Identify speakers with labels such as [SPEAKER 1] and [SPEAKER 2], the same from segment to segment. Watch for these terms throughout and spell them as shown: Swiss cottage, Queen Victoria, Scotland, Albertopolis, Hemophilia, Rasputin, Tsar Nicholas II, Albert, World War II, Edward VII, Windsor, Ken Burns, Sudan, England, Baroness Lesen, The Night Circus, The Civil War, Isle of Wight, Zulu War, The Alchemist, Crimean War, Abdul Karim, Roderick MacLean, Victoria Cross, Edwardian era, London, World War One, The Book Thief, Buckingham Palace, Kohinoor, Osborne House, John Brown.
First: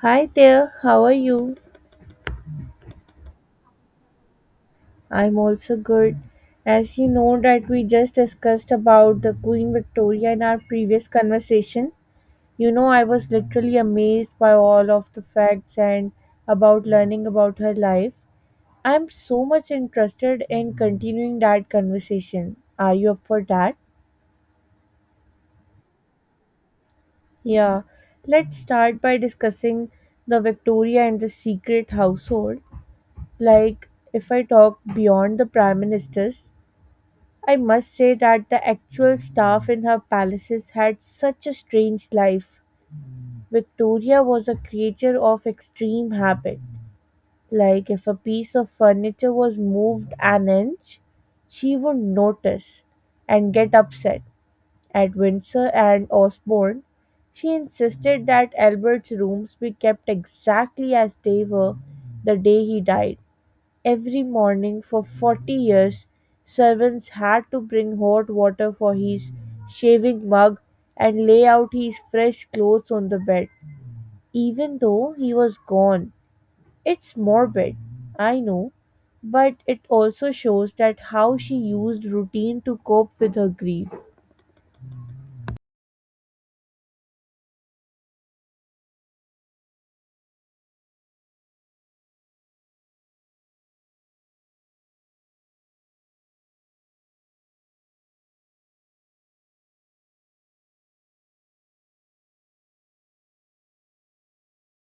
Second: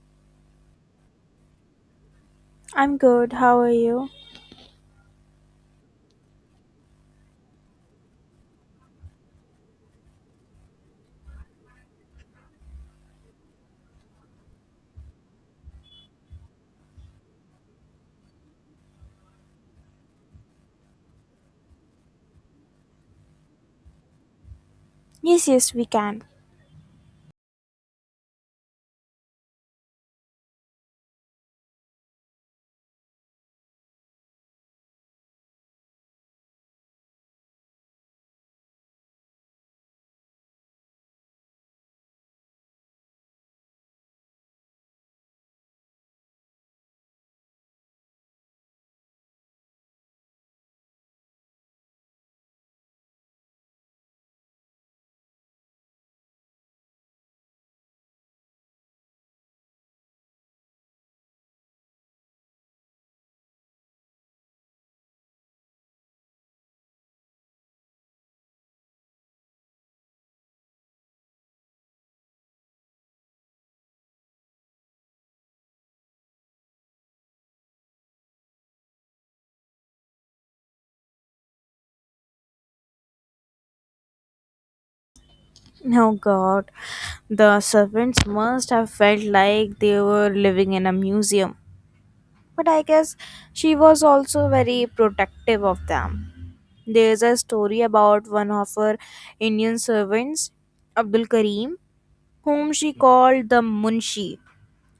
[SPEAKER 1] Hi there, how are you?
[SPEAKER 2] I'm good. How are you?
[SPEAKER 1] I'm also good. As you know that we just discussed about the Queen Victoria in our previous conversation, you know I was literally amazed by all of the facts and about learning about her life. I'm so much interested in continuing that conversation. Are you up for that?
[SPEAKER 2] Yes, yes, we can.
[SPEAKER 1] Yeah, let's start by discussing the Victoria and the secret household. Like, if I talk beyond the prime ministers, I must say that the actual staff in her palaces had such a strange life. Victoria was a creature of extreme habit. Like, if a piece of furniture was moved an inch, she would notice and get upset. At Windsor and Osborne, she insisted that Albert's rooms be kept exactly as they were the day he died. Every morning for 40 years, servants had to bring hot water for his shaving mug and lay out his fresh clothes on the bed, even though he was gone. It's morbid, I know, but it also shows that how she used routine to cope with her grief.
[SPEAKER 2] Oh God, the servants must have felt like they were living in a museum. But I guess she was also very protective of them. There's a story about one of her Indian servants, Abdul Karim, whom she called the Munshi.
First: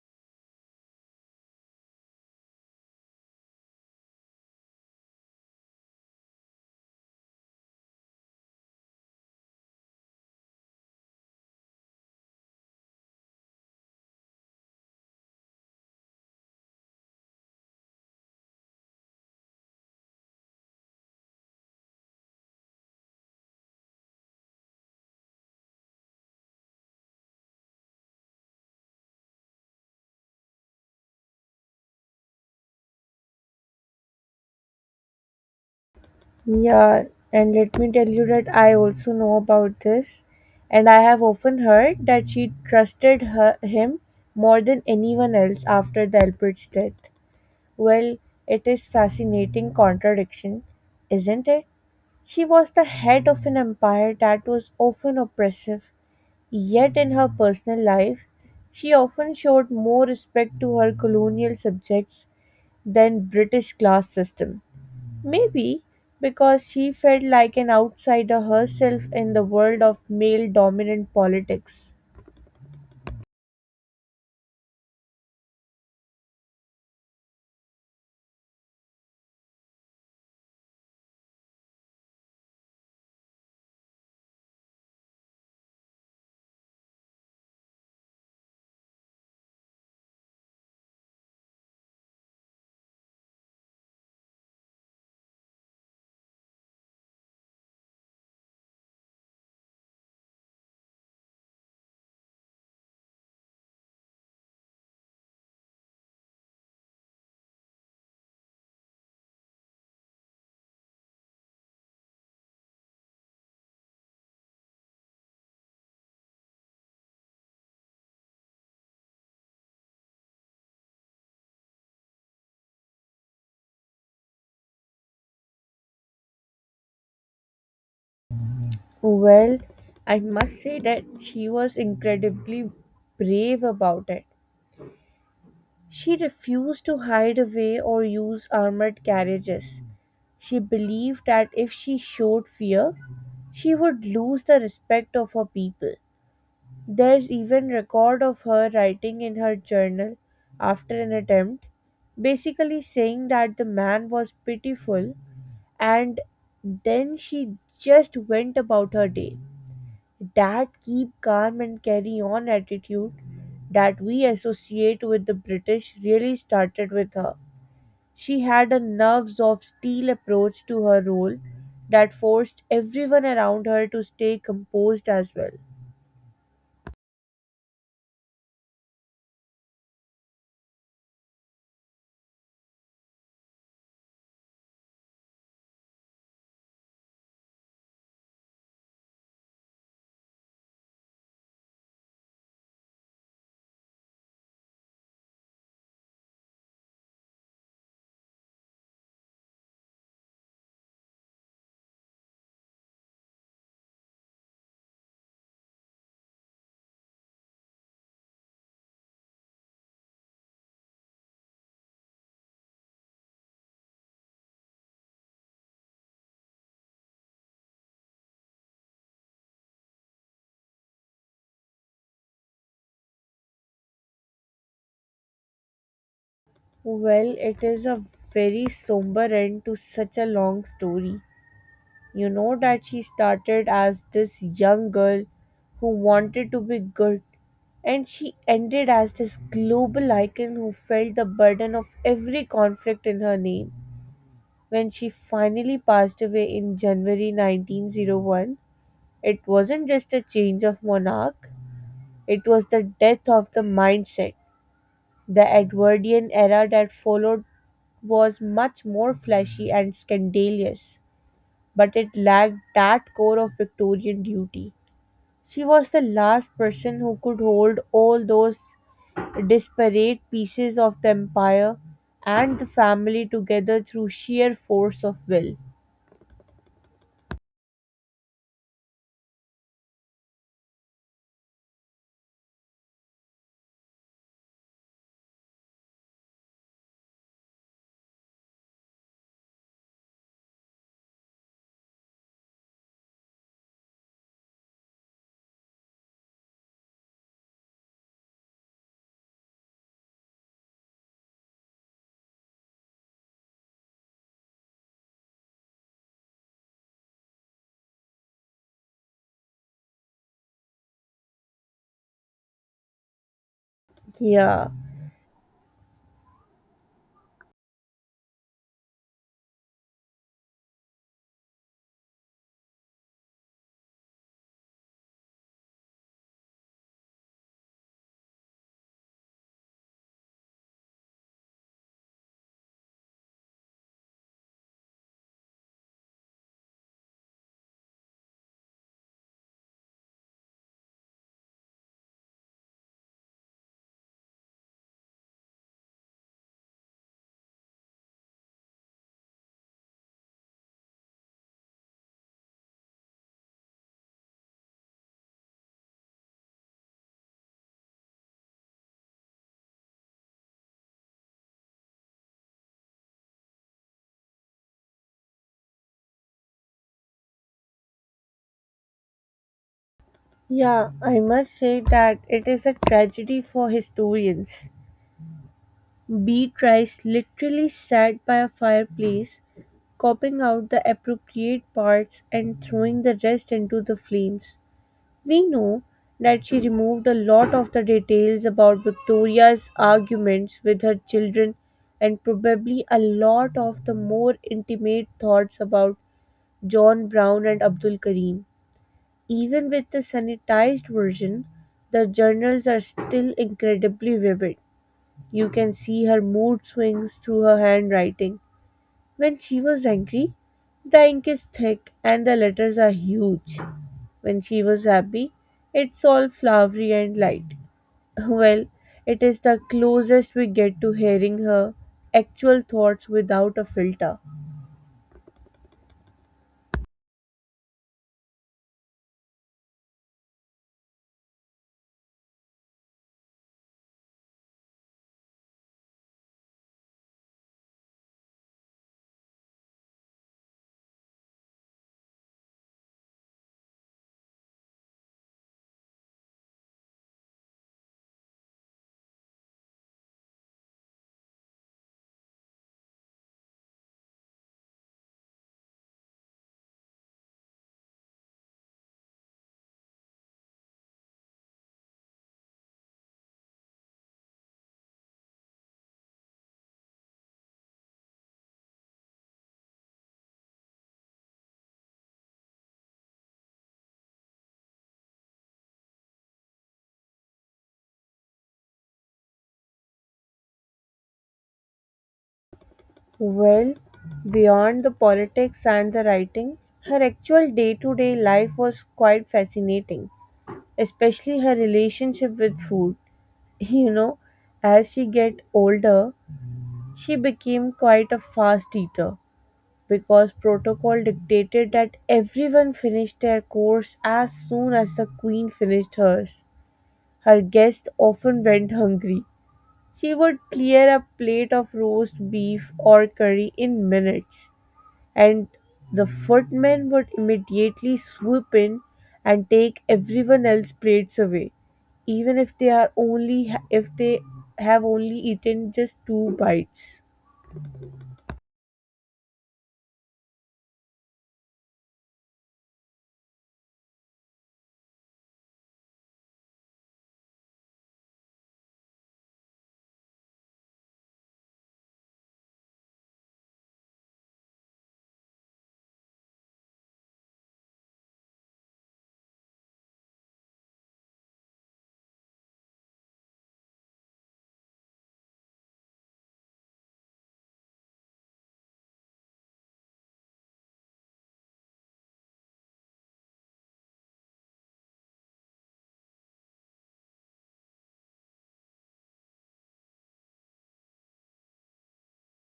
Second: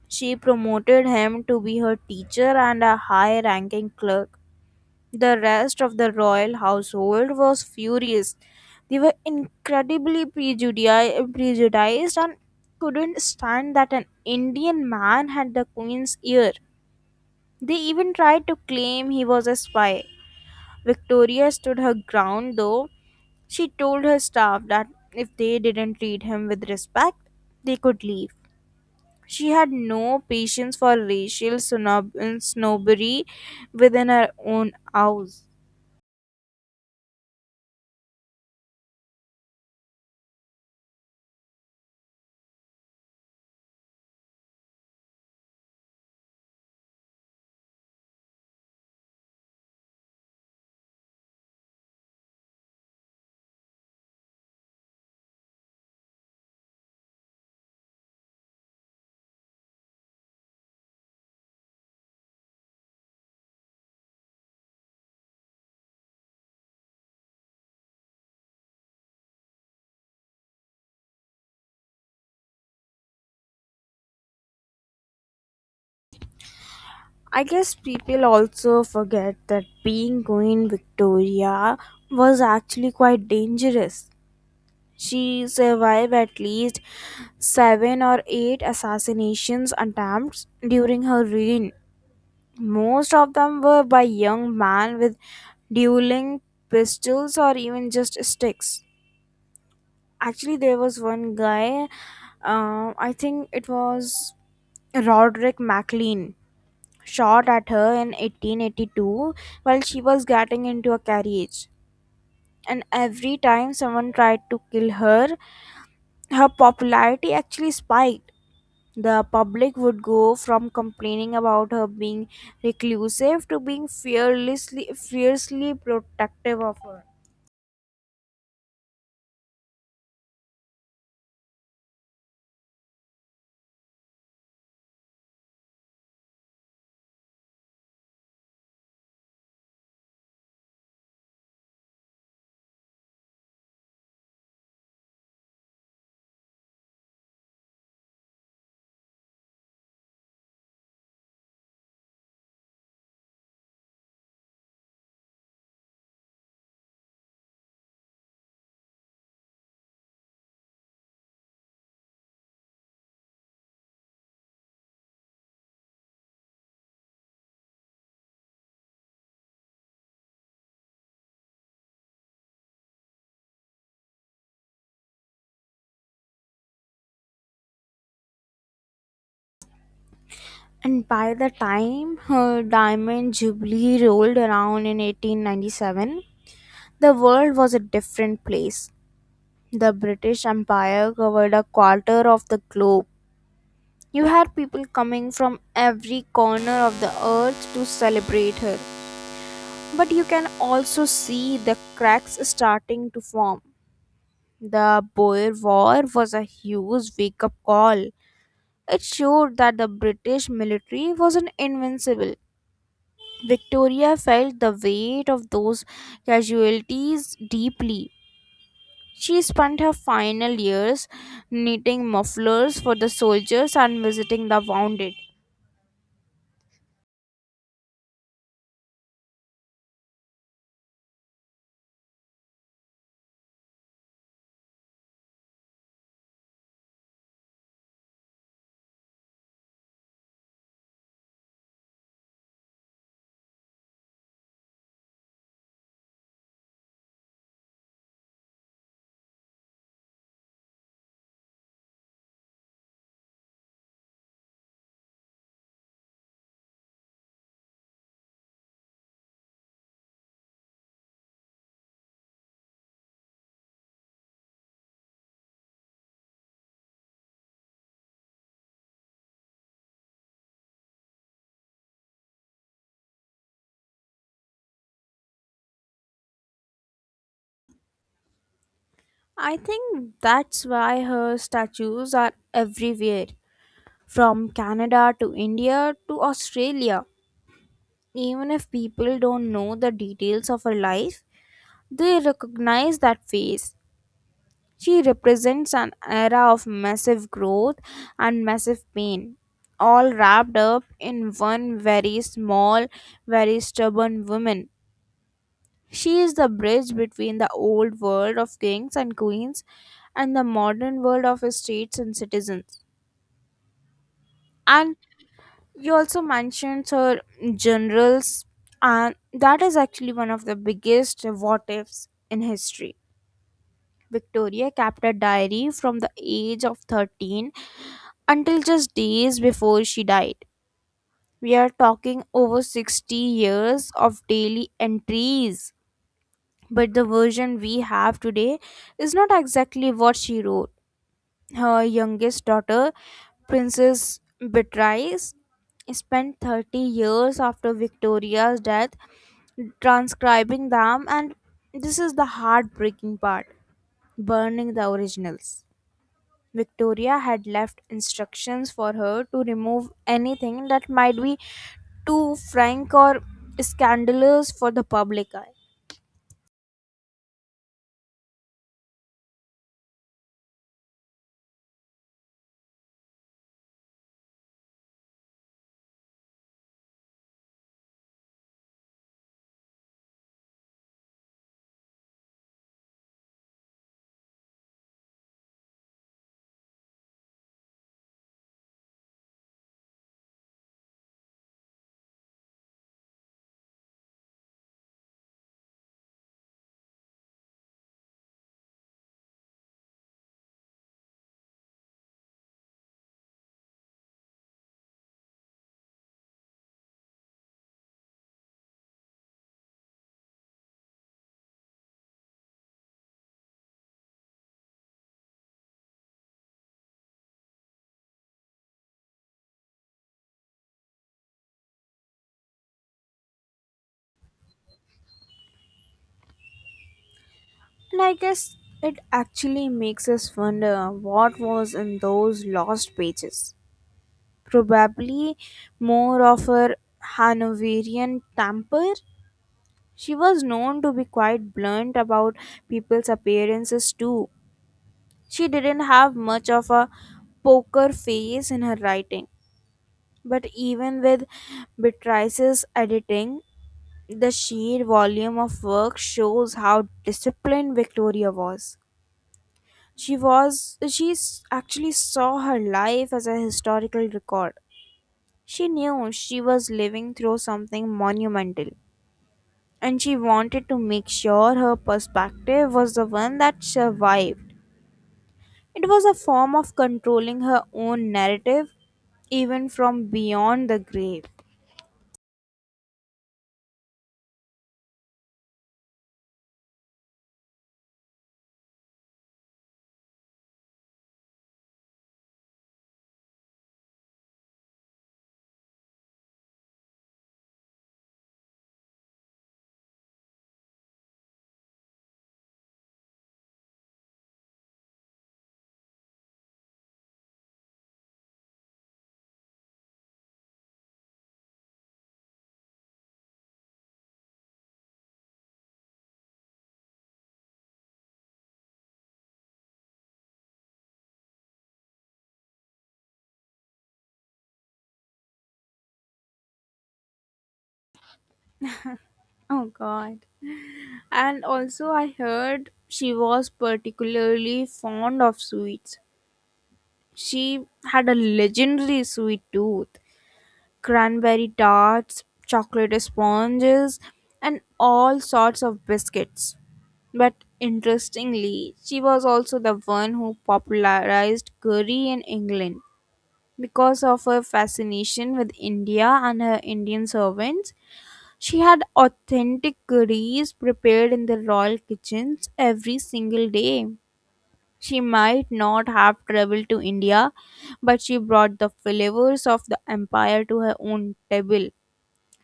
[SPEAKER 2] She promoted him to be her teacher and a high ranking clerk. The rest of the royal household was furious. They were incredibly prejudiced and couldn't stand that an Indian man had the queen's ear. They even tried to claim he was a spy. Victoria stood her ground though. She told her staff that if they didn't treat him with respect, they could leave. She had no patience for racial snobbery within her own house.
[SPEAKER 1] Yeah, and let me tell you that I also know about this, and I have often heard that she trusted him more than anyone else after the Albert's death. Well, it is fascinating contradiction, isn't it? She was the head of an empire that was often oppressive, yet in her personal life, she often showed more respect to her colonial subjects than British class system. Maybe because she felt like an outsider herself in the world of male dominant politics.
[SPEAKER 2] I guess people also forget that being Queen Victoria was actually quite dangerous. She survived at least seven or eight assassinations attempts during her reign. Most of them were by young men with dueling pistols or even just sticks. Actually, there was one guy, I think it was Roderick MacLean, shot at her in 1882 while she was getting into a carriage. And every time someone tried to kill her, her popularity actually spiked. The public would go from complaining about her being reclusive to being fearlessly, fiercely protective of her.
[SPEAKER 1] Well, I must say that she was incredibly brave about it. She refused to hide away or use armored carriages. She believed that if she showed fear, she would lose the respect of her people. There's even record of her writing in her journal after an attempt, basically saying that the man was pitiful and then she just went about her day. That keep calm and carry on attitude that we associate with the British really started with her. She had a nerves of steel approach to her role that forced everyone around her to stay composed as well.
[SPEAKER 2] And by the time her diamond jubilee rolled around in 1897, the world was a different place. The British Empire covered a quarter of the globe. You had people coming from every corner of the earth to celebrate her. But you can also see the cracks starting to form. The Boer War was a huge wake up call. It showed that the British military wasn't invincible. Victoria felt the weight of those casualties deeply. She spent her final years knitting mufflers for the soldiers and visiting the wounded.
[SPEAKER 1] Well, it is a very somber end to such a long story. You know that she started as this young girl who wanted to be good, and she ended as this global icon who felt the burden of every conflict in her name. When she finally passed away in January 1901, it wasn't just a change of monarch, it was the death of the mindset. The Edwardian era that followed was much more flashy and scandalous, but it lacked that core of Victorian duty. She was the last person who could hold all those disparate pieces of the empire and the family together through sheer force of will.
[SPEAKER 2] I think that's why her statues are everywhere, from Canada to India to Australia. Even if people don't know the details of her life, they recognize that face. She represents an era of massive growth and massive pain, all wrapped up in one very small, very stubborn woman. She is the bridge between the old world of kings and queens and the modern world of states and citizens.
[SPEAKER 1] Yeah,
[SPEAKER 2] And you also mentioned her generals, and that is actually one of the biggest what ifs in history. Victoria kept a diary from the age of 13 until just days before she died. We are talking over 60 years of daily entries. But the version we have today is not exactly what she wrote. Her youngest daughter, Princess Beatrice, spent 30 years after Victoria's death transcribing them, and this is the heartbreaking part, burning the originals. Victoria had left instructions for her to remove anything that might be too frank or scandalous for the public eye.
[SPEAKER 1] yeah, I must say that it is a tragedy for historians. Bee Trice literally sat by a fireplace, copying out the appropriate parts and throwing the rest into the flames. We know that she removed a lot of the details about Victoria's arguments with her children and probably a lot of the more intimate thoughts about John Brown and Abdul Karim. Even with the sanitized version, the journals are still incredibly vivid. You can see her mood swings through her handwriting. When she was angry, the ink is thick and the letters are huge. When she was happy, it's all flowery and light. Well, it is the closest we get to hearing her actual thoughts without a filter.
[SPEAKER 2] And I guess it actually makes us wonder what was in those lost pages. Probably more of her Hanoverian temper. She was known to be quite blunt about people's appearances too. She didn't have much of a poker face in her writing. But even with Beatrice's editing, the sheer volume of work shows how disciplined Victoria was. She actually saw her life as a historical record. She knew she was living through something monumental and she wanted to make sure her perspective was the one that survived. It was a form of controlling her own narrative even from beyond the grave.
[SPEAKER 1] Well, beyond the politics and the writing, her actual day to day life was quite fascinating, especially her relationship with food. You know, as she get older, she became quite a fast eater because protocol dictated that everyone finished their course as soon as the queen finished hers. Her guests often went hungry. She would clear a plate of roast beef or curry in minutes, and the footmen would immediately swoop in and take everyone else's plates away, even if they are only if they have only eaten just 2 bites.
[SPEAKER 2] Oh god. And also I heard she was particularly fond of sweets. She had a legendary sweet tooth, cranberry tarts, chocolate sponges, and all sorts of biscuits. But interestingly, she was also the one who popularized curry in England. Because of her fascination with India and her Indian servants, she had authentic curries prepared in the royal kitchens every single day. She might not have traveled to India, but she brought the flavors of the empire to her own table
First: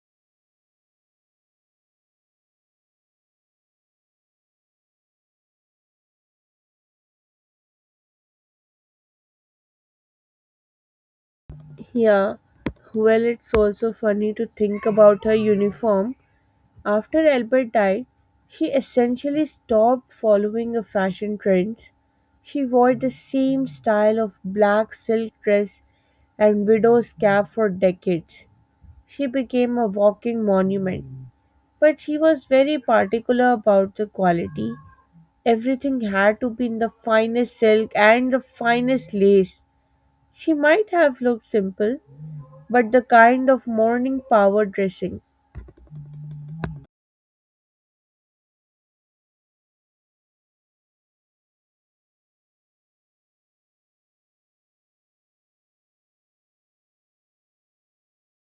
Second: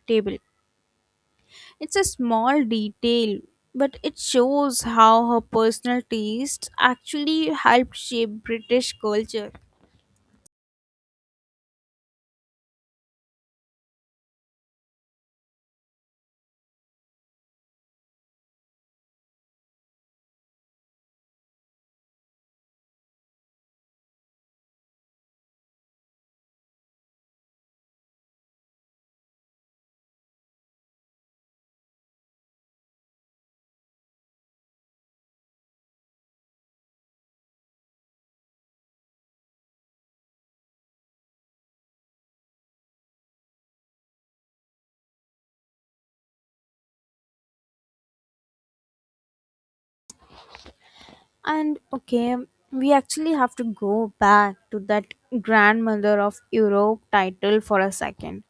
[SPEAKER 2] table. It's a small detail, but it shows how her personal tastes actually helped shape British culture.
[SPEAKER 1] Yeah, well, it's also funny to think about her uniform. After Albert died, she essentially stopped following a fashion trends. She wore the same style of black silk dress and widow's cap for decades. She became a walking monument. But she was very particular about the quality. Everything had to be in the finest silk and the finest lace. She might have looked simple, but the kind of morning power dressing.
[SPEAKER 2] And okay, we actually have to go back to that grandmother of Europe title for a second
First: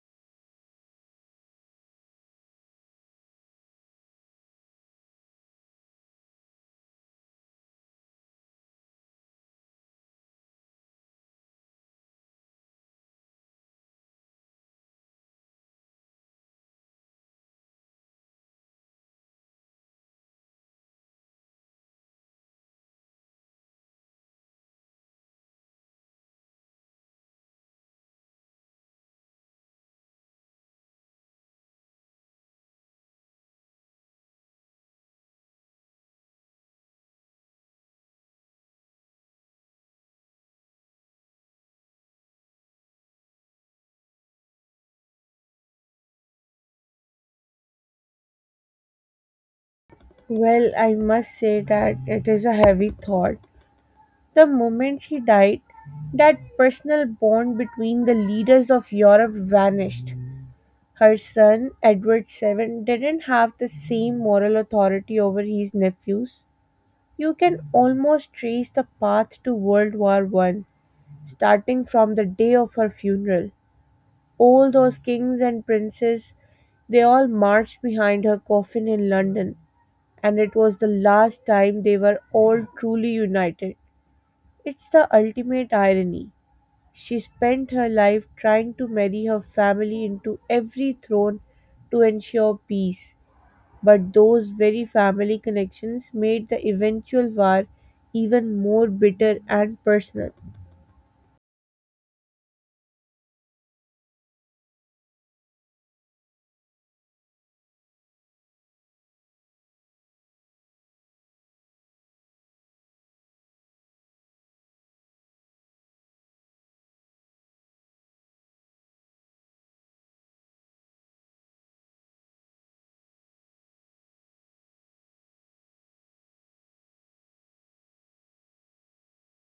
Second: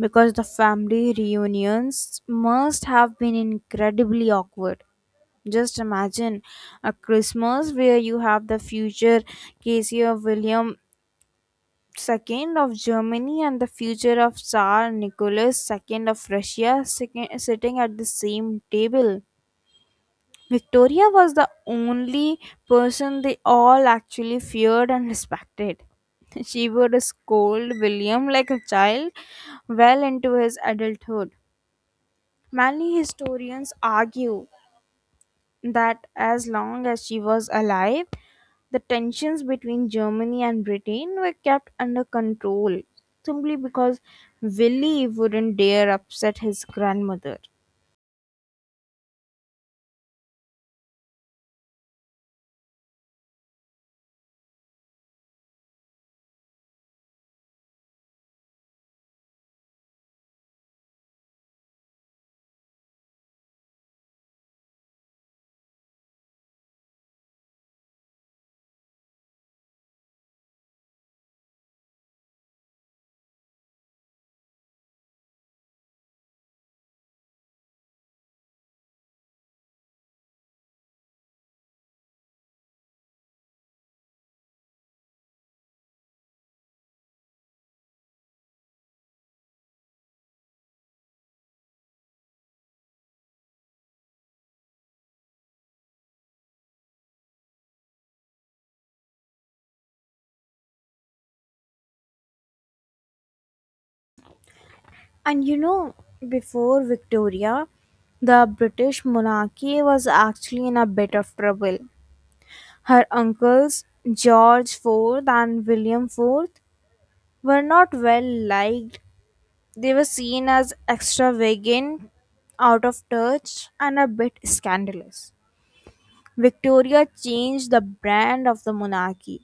[SPEAKER 2] because the family reunions must have been incredibly awkward. Just imagine a Christmas where you have the future Casey or William Second of Germany and the future of Tsar Nicholas II of Russia sitting at the same table. Victoria was the only person they all actually feared and respected. She would scold William like a child well into his adulthood. Many historians argue that as long as she was alive, the tensions between Germany and Britain were kept under control simply because Willie wouldn't dare upset his grandmother.
[SPEAKER 1] Well, I must say that it is a heavy thought. The moment she died, that personal bond between the leaders of Europe vanished. Her son, Edward VII, didn't have the same moral authority over his nephews. You can almost trace the path to World War I, starting from the day of her funeral. All those kings and princes, they all marched behind her coffin in London, and it was the last time they were all truly united. It's the ultimate irony. She spent her life trying to marry her family into every throne to ensure peace. But those very family connections made the eventual war even more bitter and personal.
[SPEAKER 2] And you know, before Victoria, the British monarchy was actually in a bit of trouble. Her uncles, George IV and William IV, were not well liked. They were seen as extravagant, out of touch, and a bit scandalous. Victoria changed the brand of the monarchy.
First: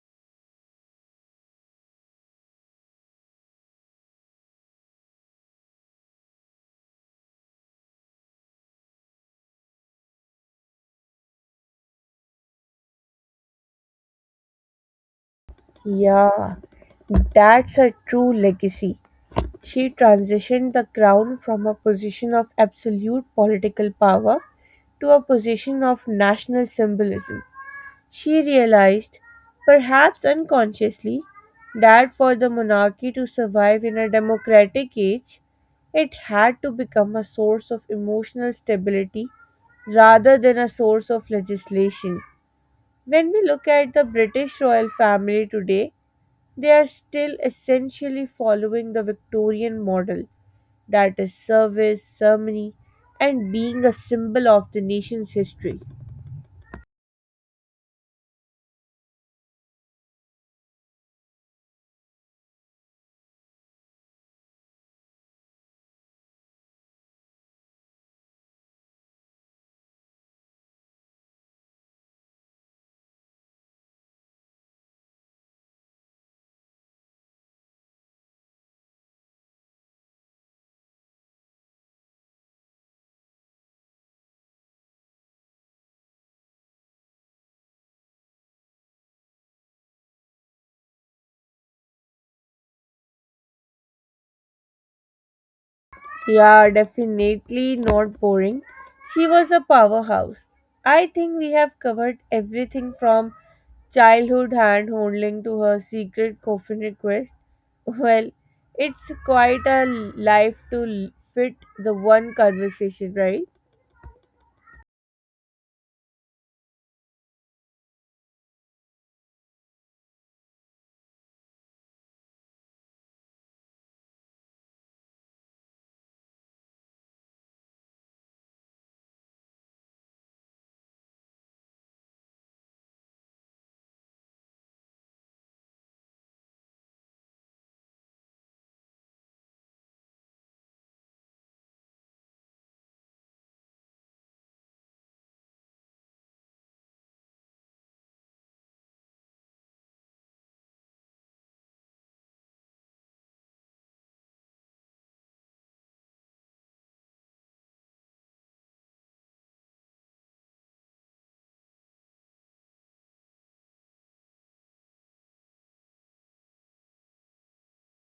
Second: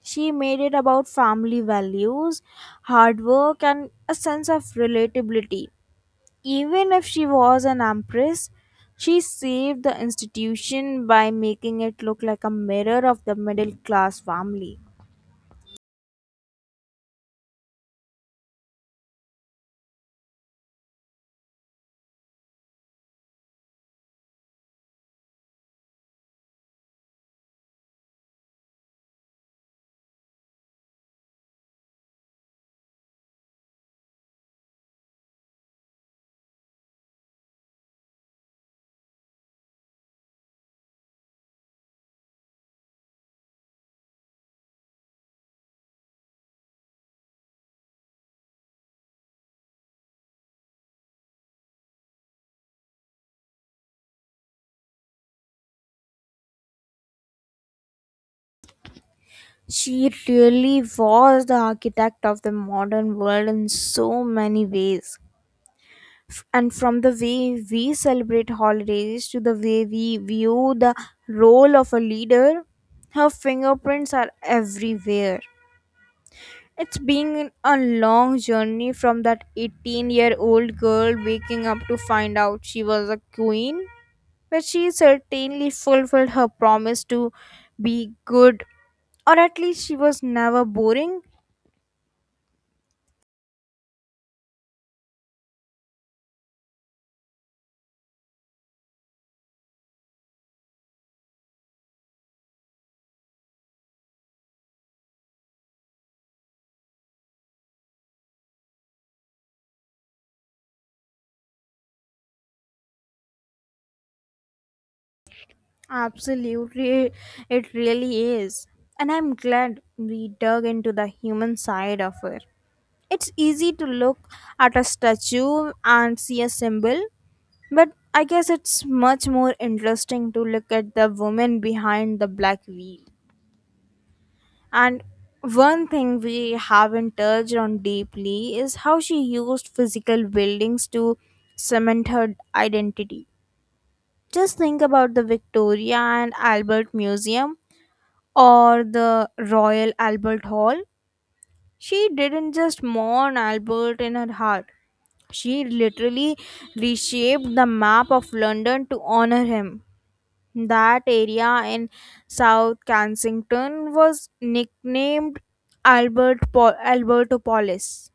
[SPEAKER 2] She made it about family values, hard work, and a sense of relatability. Even if she was an empress, she saved the institution by making it look like a mirror of the middle class family.
[SPEAKER 1] Yeah, that's a true legacy. She transitioned the crown from a position of absolute political power to a position of national symbolism. She realized, perhaps unconsciously, that for the monarchy to survive in a democratic age, it had to become a source of emotional stability rather than a source of legislation. When we look at the British royal family today, they are still essentially following the Victorian model, that is, service, ceremony, and being a symbol of the nation's history.
[SPEAKER 2] She really was the architect of the modern world in so many ways. And from the way we celebrate holidays to the way we view the role of a leader, her fingerprints are everywhere. It's been a long journey from that 18-year-old girl waking up to find out she was a queen, but she certainly fulfilled her promise to be good, or at least she was never boring.
[SPEAKER 1] Yeah, definitely not boring. She was a powerhouse. I think we have covered everything from childhood hand holding to her secret coffin request. Well, it's quite a life to fit the one conversation, right?
[SPEAKER 2] Absolutely, it really is. And I'm glad we dug into the human side of it. It's easy to look at a statue and see a symbol, but I guess it's much more interesting to look at the woman behind the black veil. And one thing we haven't touched on deeply is how she used physical buildings to cement her identity. Just think about the Victoria and Albert Museum or the Royal Albert Hall. She didn't just mourn Albert in her heart, she literally reshaped the map of London to honor him. That area in South Kensington was nicknamed Albertopolis.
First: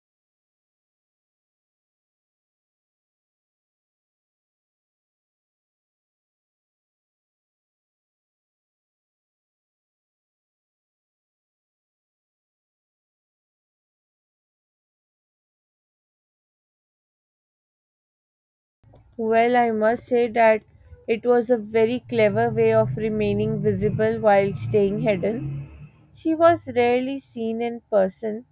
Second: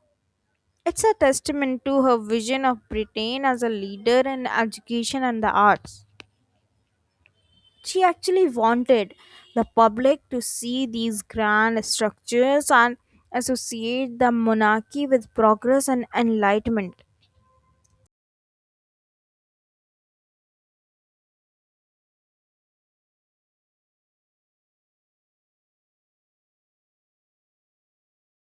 [SPEAKER 2] It's a testament to her vision of Britain as a leader in education and the arts. She actually wanted the public to see these grand structures and associate the monarchy with progress and enlightenment.
[SPEAKER 1] Well, I must say that it was a very clever way of remaining visible while staying hidden. She was rarely seen in person,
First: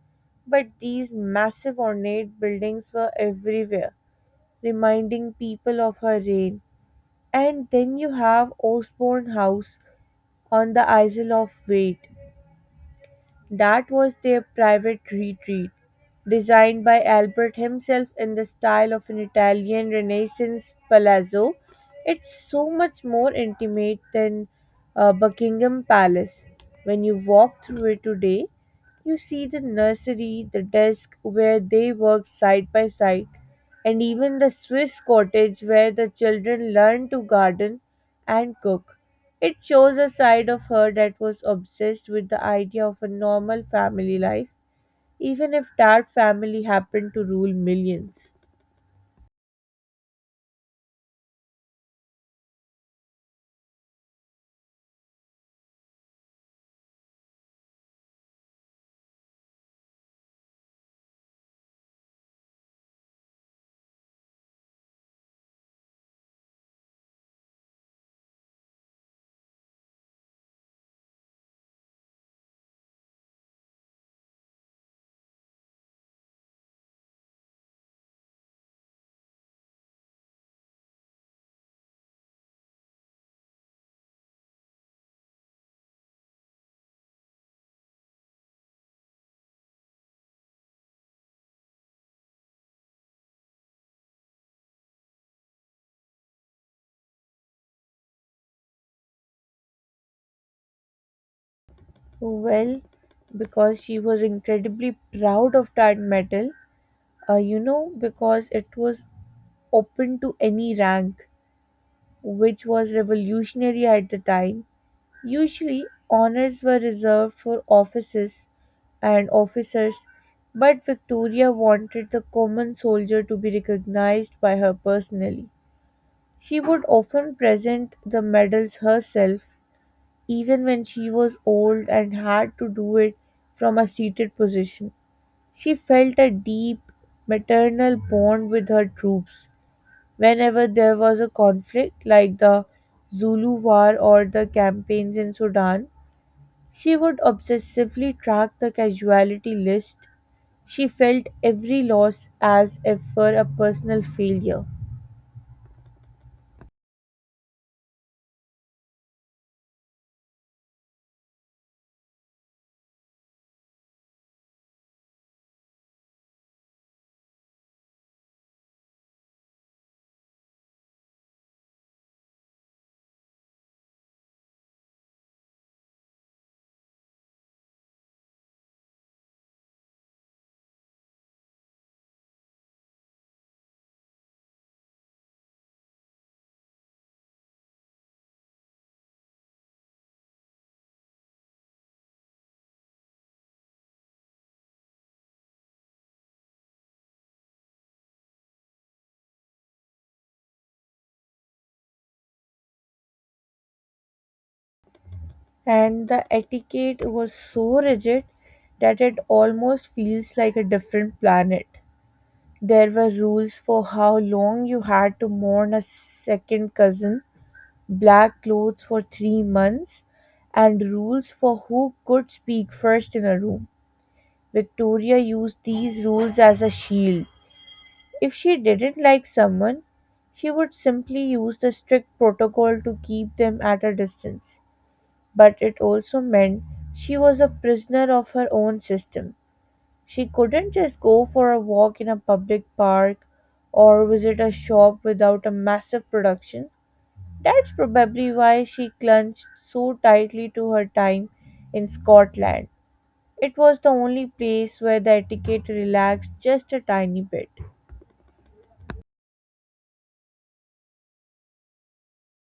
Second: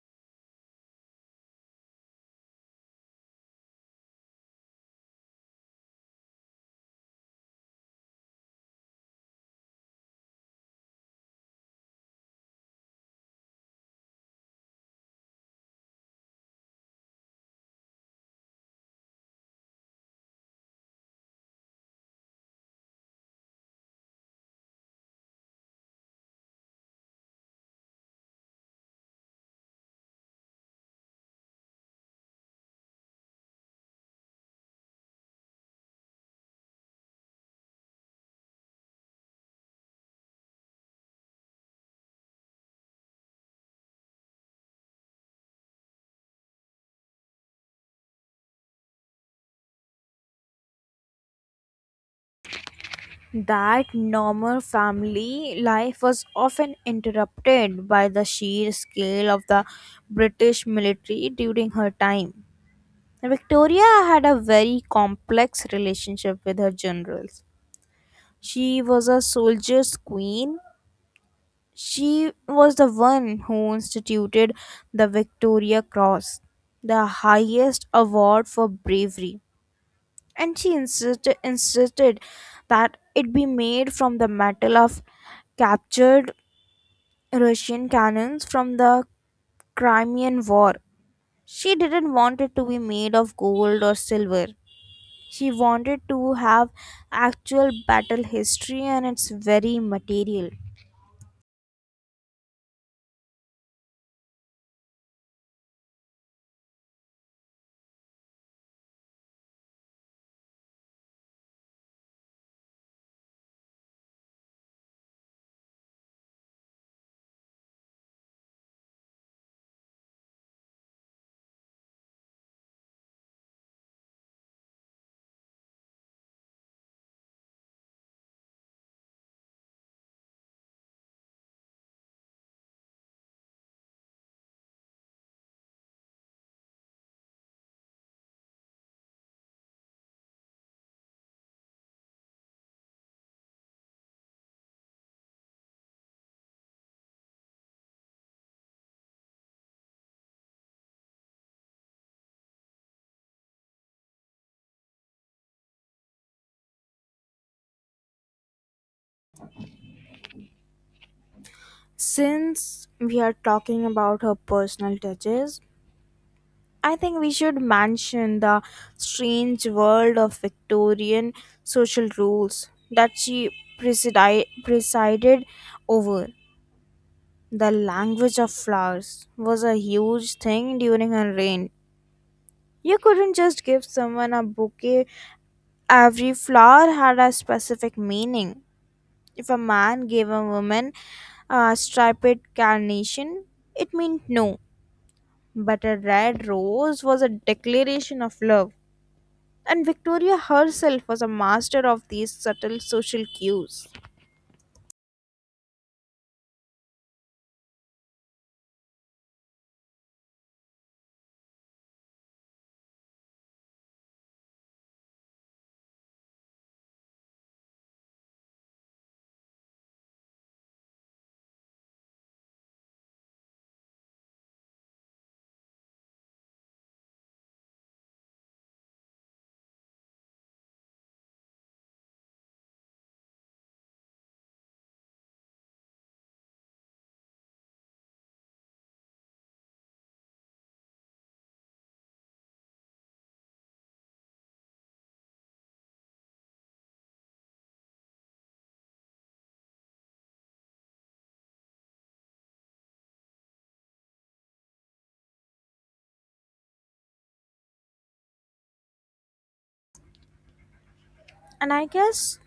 [SPEAKER 1] but these massive ornate buildings were everywhere, reminding people of her reign. And then you have Osborne House on the Isle of Wight. That was their private retreat, designed by Albert himself in the style of an Italian Renaissance palazzo. It's so much more intimate than Buckingham Palace. When you walk through it today, you see the nursery, the desk where they worked side by side, and even the Swiss cottage where the children learned to garden and cook. It shows a side of her that was obsessed with the idea of a normal family life, even if that family happened to rule millions.
[SPEAKER 2] That normal family life was often interrupted by the sheer scale of the British military during her time. Victoria had a very complex relationship with her generals. She was a soldier's queen. She was the one who instituted the Victoria Cross, the highest award for bravery, and she insisted that it be made from the metal of captured Russian cannons from the Crimean War. She didn't want it to be made of gold or silver. She wanted to have actual battle history and its very material.
[SPEAKER 1] Well, because she was incredibly proud of that medal, you know, because it was open to any rank, which was revolutionary at the time. Usually, honors were reserved for offices and officers, but Victoria wanted the common soldier to be recognized by her personally. She would often present the medals herself, even when she was old and had to do it from a seated position. She felt a deep maternal bond with her troops. Whenever there was a conflict, like the Zulu War or the campaigns in Sudan, she would obsessively track the casualty list. She felt every loss as if were a personal failure.
[SPEAKER 2] Since we are talking about her personal touches, I think we should mention the strange world of Victorian social rules that she presided over. The language of flowers was a huge thing during her reign. You couldn't just give someone a bouquet. Every flower had a specific meaning. If a man gave a woman a striped carnation, it meant no. But a red rose was a declaration of love, and Victoria herself was a master of these subtle social cues.
[SPEAKER 1] And the etiquette was so rigid that it almost feels like a different planet. There were rules for how long you had to mourn a second cousin, black clothes for 3 months, and rules for who could speak first in a room. Victoria used these rules as a shield. If she didn't like someone, she would simply use the strict protocol to keep them at a distance. But it also meant she was a prisoner of her own system. She couldn't just go for a walk in a public park or visit a shop without a massive production. That's probably why she clung so tightly to her time in Scotland. It was the only place where the etiquette relaxed just a tiny bit.
[SPEAKER 2] And I guess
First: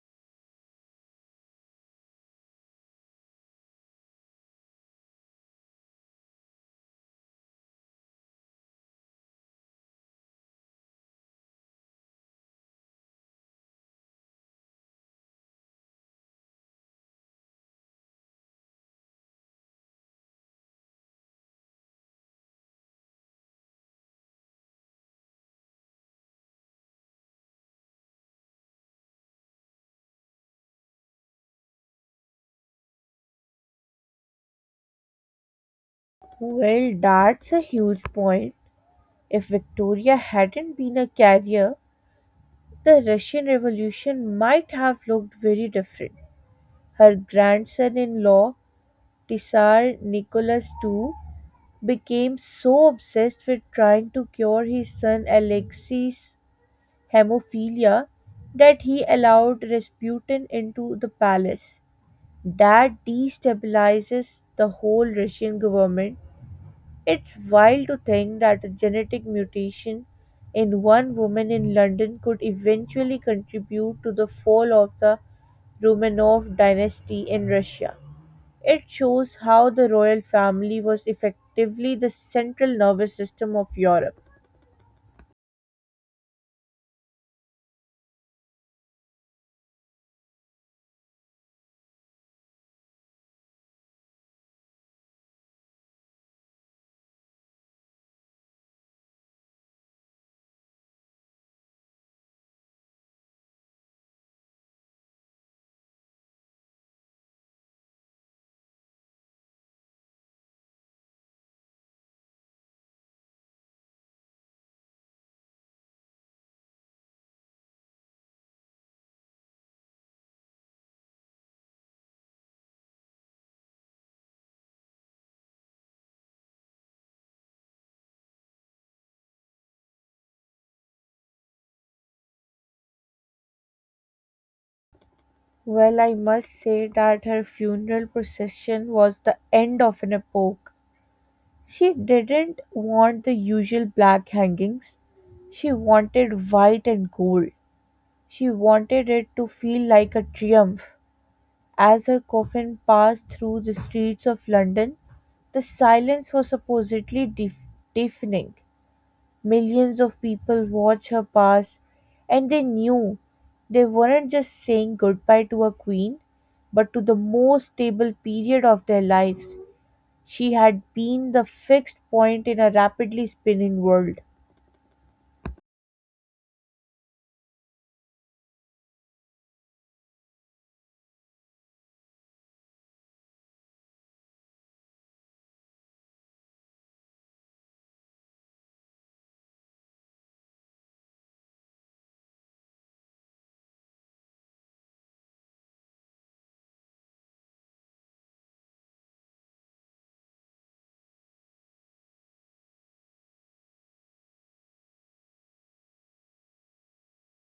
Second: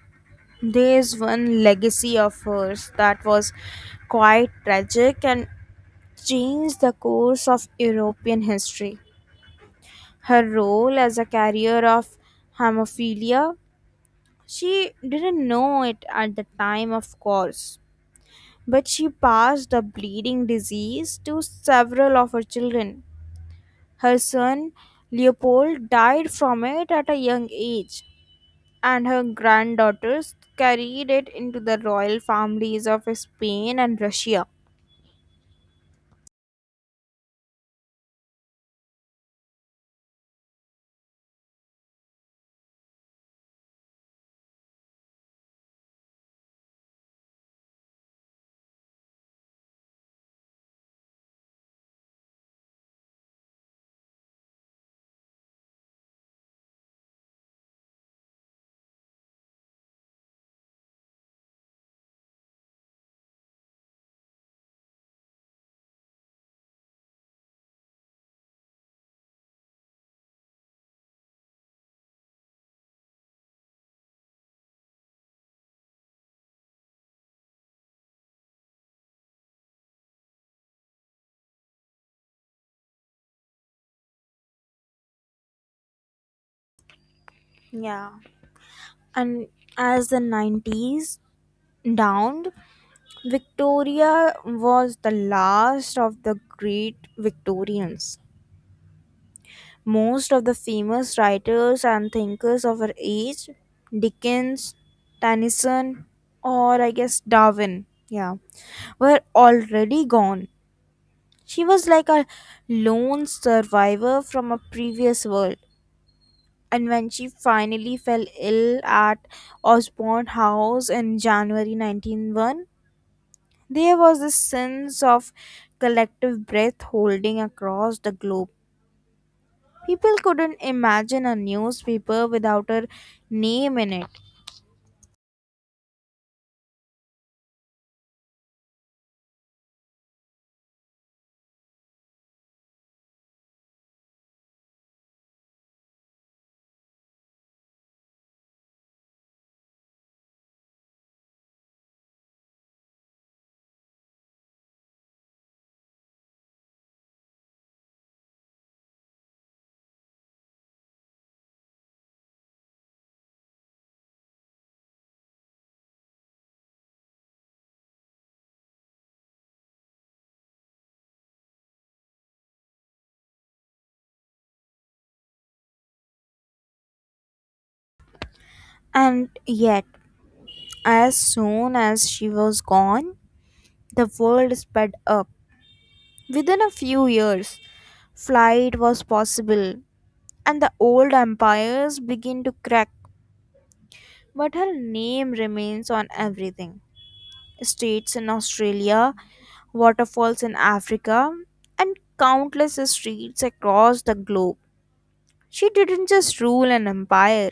[SPEAKER 2] there's one legacy of hers that was quite tragic and changed the course of European history. Her role as a carrier of hemophilia, she didn't know it at the time, of course, but she passed the bleeding disease to several of her children. Her son Leopold died from it at a young age, and her granddaughters carried it into the royal families of Spain and Russia.
[SPEAKER 1] Well, that's a huge point. If Victoria hadn't been a carrier, the Russian Revolution might have looked very different. Her grandson in law, Tsar Nicholas II, became so obsessed with trying to cure his son Alexei's hemophilia that he allowed Rasputin into the palace. That destabilizes the whole Russian government. It's wild to think that a genetic mutation in one woman in London could eventually contribute to the fall of the Romanov dynasty in Russia. It shows how the royal family was effectively the central nervous system of Europe.
[SPEAKER 2] Yeah. And as the 90s dawned, Victoria was the last of the great Victorians. Most of the famous writers and thinkers of her age, Dickens, Tennyson, or I guess Darwin, yeah, were already gone. She was like a lone survivor from a previous world. And when she finally fell ill at Osborne House in January 1901, there was this sense of collective breath holding across the globe. People couldn't imagine a newspaper without her name in it.
[SPEAKER 1] Well, I must say that her funeral procession was the end of an epoch. She didn't want the usual black hangings, she wanted white and gold. She wanted it to feel like a triumph. As her coffin passed through the streets of London, the silence was supposedly deafening. Millions of people watched her pass, and they knew they weren't just saying goodbye to a queen, but to the most stable period of their lives. She had been the fixed point in a rapidly spinning world.
[SPEAKER 2] And yet, as soon as she was gone, the world sped up. Within a few years, flight was possible, and the old empires began to crack. But her name remains on everything, states in Australia, waterfalls in Africa, and countless streets across the globe. She didn't just rule an empire,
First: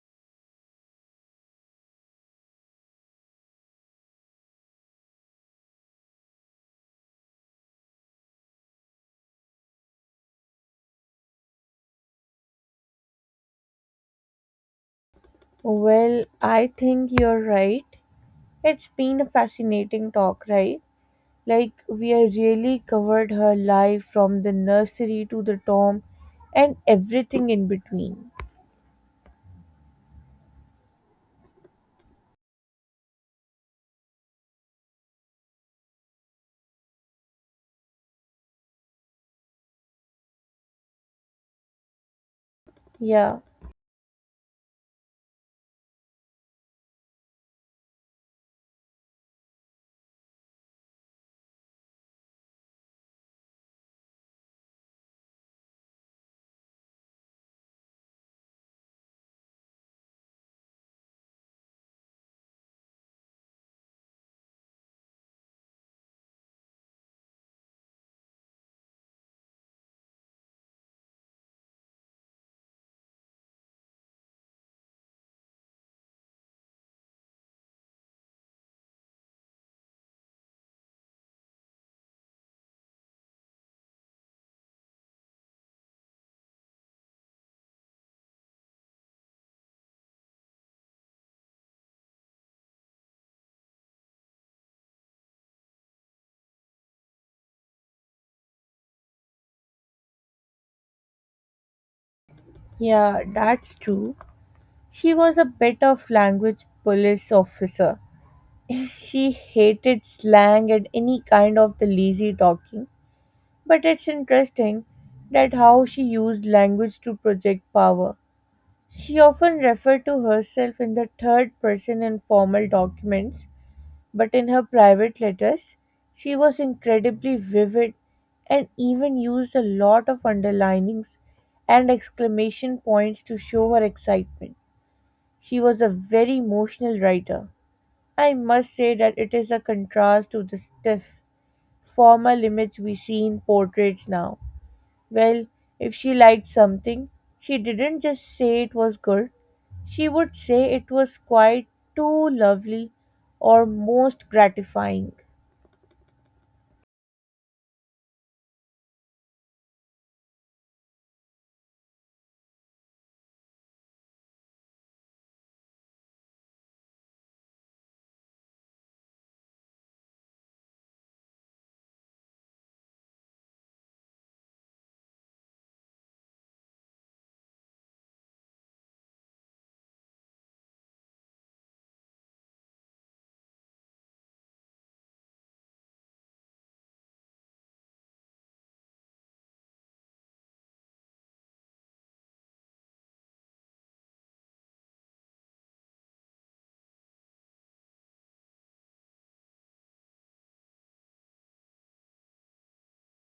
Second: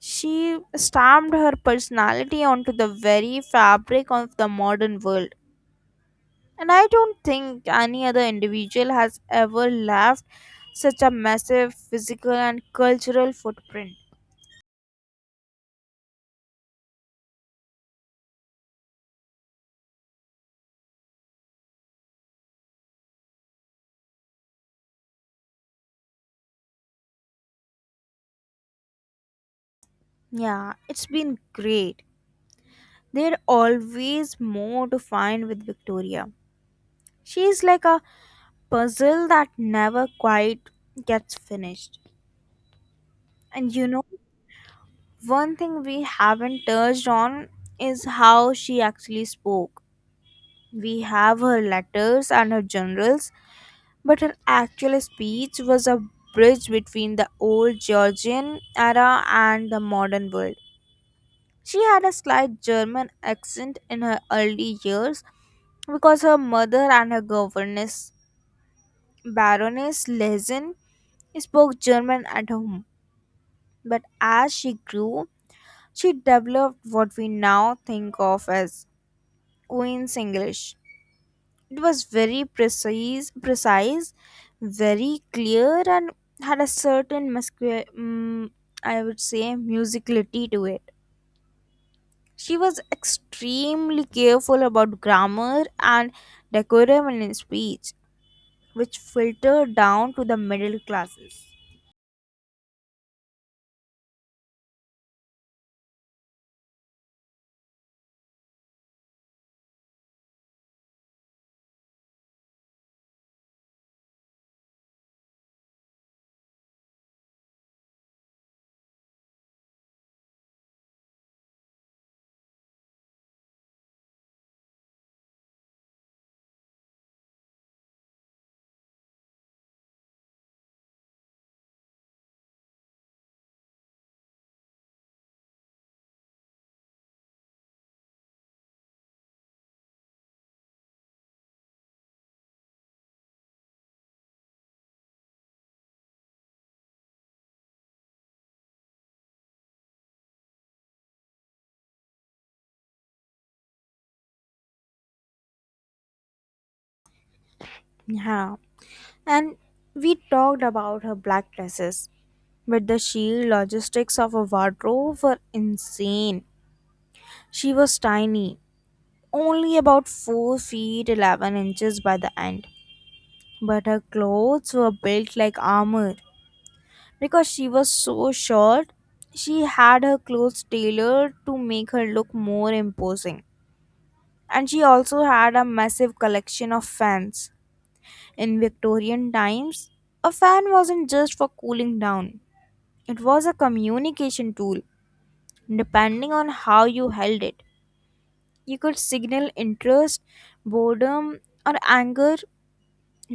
[SPEAKER 2] she stamped her personality onto the very fabric of the modern world. And I don't think any other individual has ever left such a massive physical and cultural footprint.
[SPEAKER 1] Well, I think you're right. It's been a fascinating talk, right? Like, we have really covered her life from the nursery to the tomb and everything in between.
[SPEAKER 2] Yeah, it's been great. There's always more to find with Victoria. She's like a puzzle that never quite gets finished.
[SPEAKER 1] Yeah,
[SPEAKER 2] And you know, one thing we haven't touched on is how she actually spoke. We have her letters and her journals, but her actual speech was a bridge between the old Georgian era and the modern world. She had a slight German accent in her early years because her mother and her governess, Baroness Lesen, spoke German at home. But as she grew, she developed what we now think of as Queen's English. It was very precise, very clear, and had a certain I would say musicality to it. She was extremely careful about grammar and decorum in speech, which filtered down to the middle classes.
[SPEAKER 1] yeah, that's true. She was a bit of language police officer. She hated slang and any kind of the lazy talking. But it's interesting that how she used language to project power. She often referred to herself in the third person in formal documents, but in her private letters, she was incredibly vivid and even used a lot of underlinings and exclamation points to show her excitement. She was a very emotional writer. I must say that it is a contrast to the stiff, formal image we see in portraits now. Well, if she liked something, she didn't just say it was good, she would say it was quite too lovely or most gratifying.
[SPEAKER 2] Yeah, and we talked about her black dresses, but the sheer logistics of her wardrobe were insane. She was tiny, only about 4 feet 11 inches by the end, but her clothes were built like armor. Because she was so short, she had her clothes tailored to make her look more imposing, and she also had a massive collection of fans. In Victorian times, a fan wasn't just for cooling down, it was a communication tool. Depending on how you held it, you could signal interest, boredom, or anger.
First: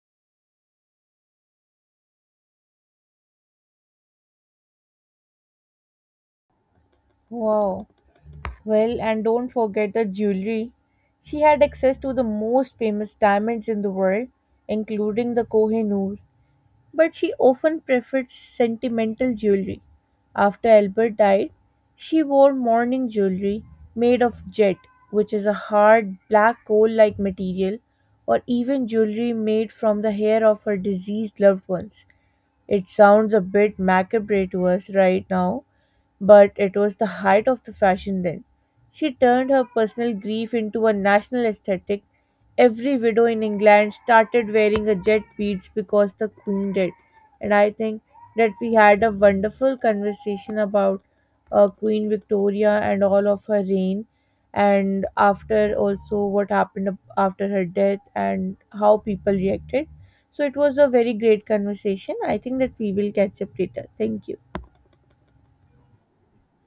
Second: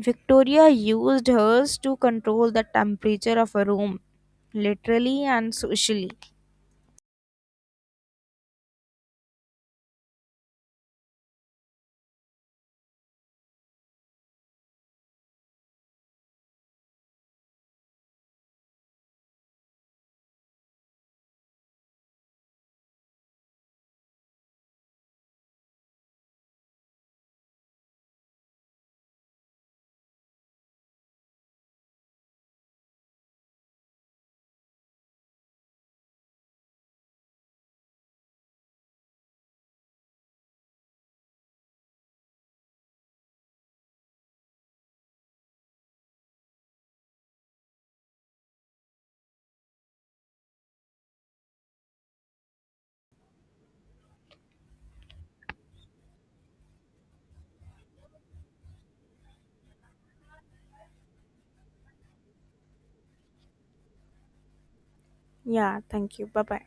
[SPEAKER 2] Victoria used hers to control the temperature of a room, literally and socially.
[SPEAKER 1] Wow. Well, and don't forget the jewelry. She had access to the most famous diamonds in the world, including the Kohinoor. But she often preferred sentimental jewelry. After Albert died, she wore mourning jewelry made of jet, which is a hard black coal like material, or even jewelry made from the hair of her deceased loved ones. It sounds a bit macabre to us right now, but it was the height of the fashion then. She turned her personal grief into a national aesthetic. Every widow in England started wearing a jet beads because the queen did. And I think that we had a wonderful conversation about Queen Victoria and all of her reign, and after also what happened after her death and how people reacted. So it was a very great conversation. I think that we will catch up later. Thank you.
[SPEAKER 2] Yeah, thank you. Bye bye.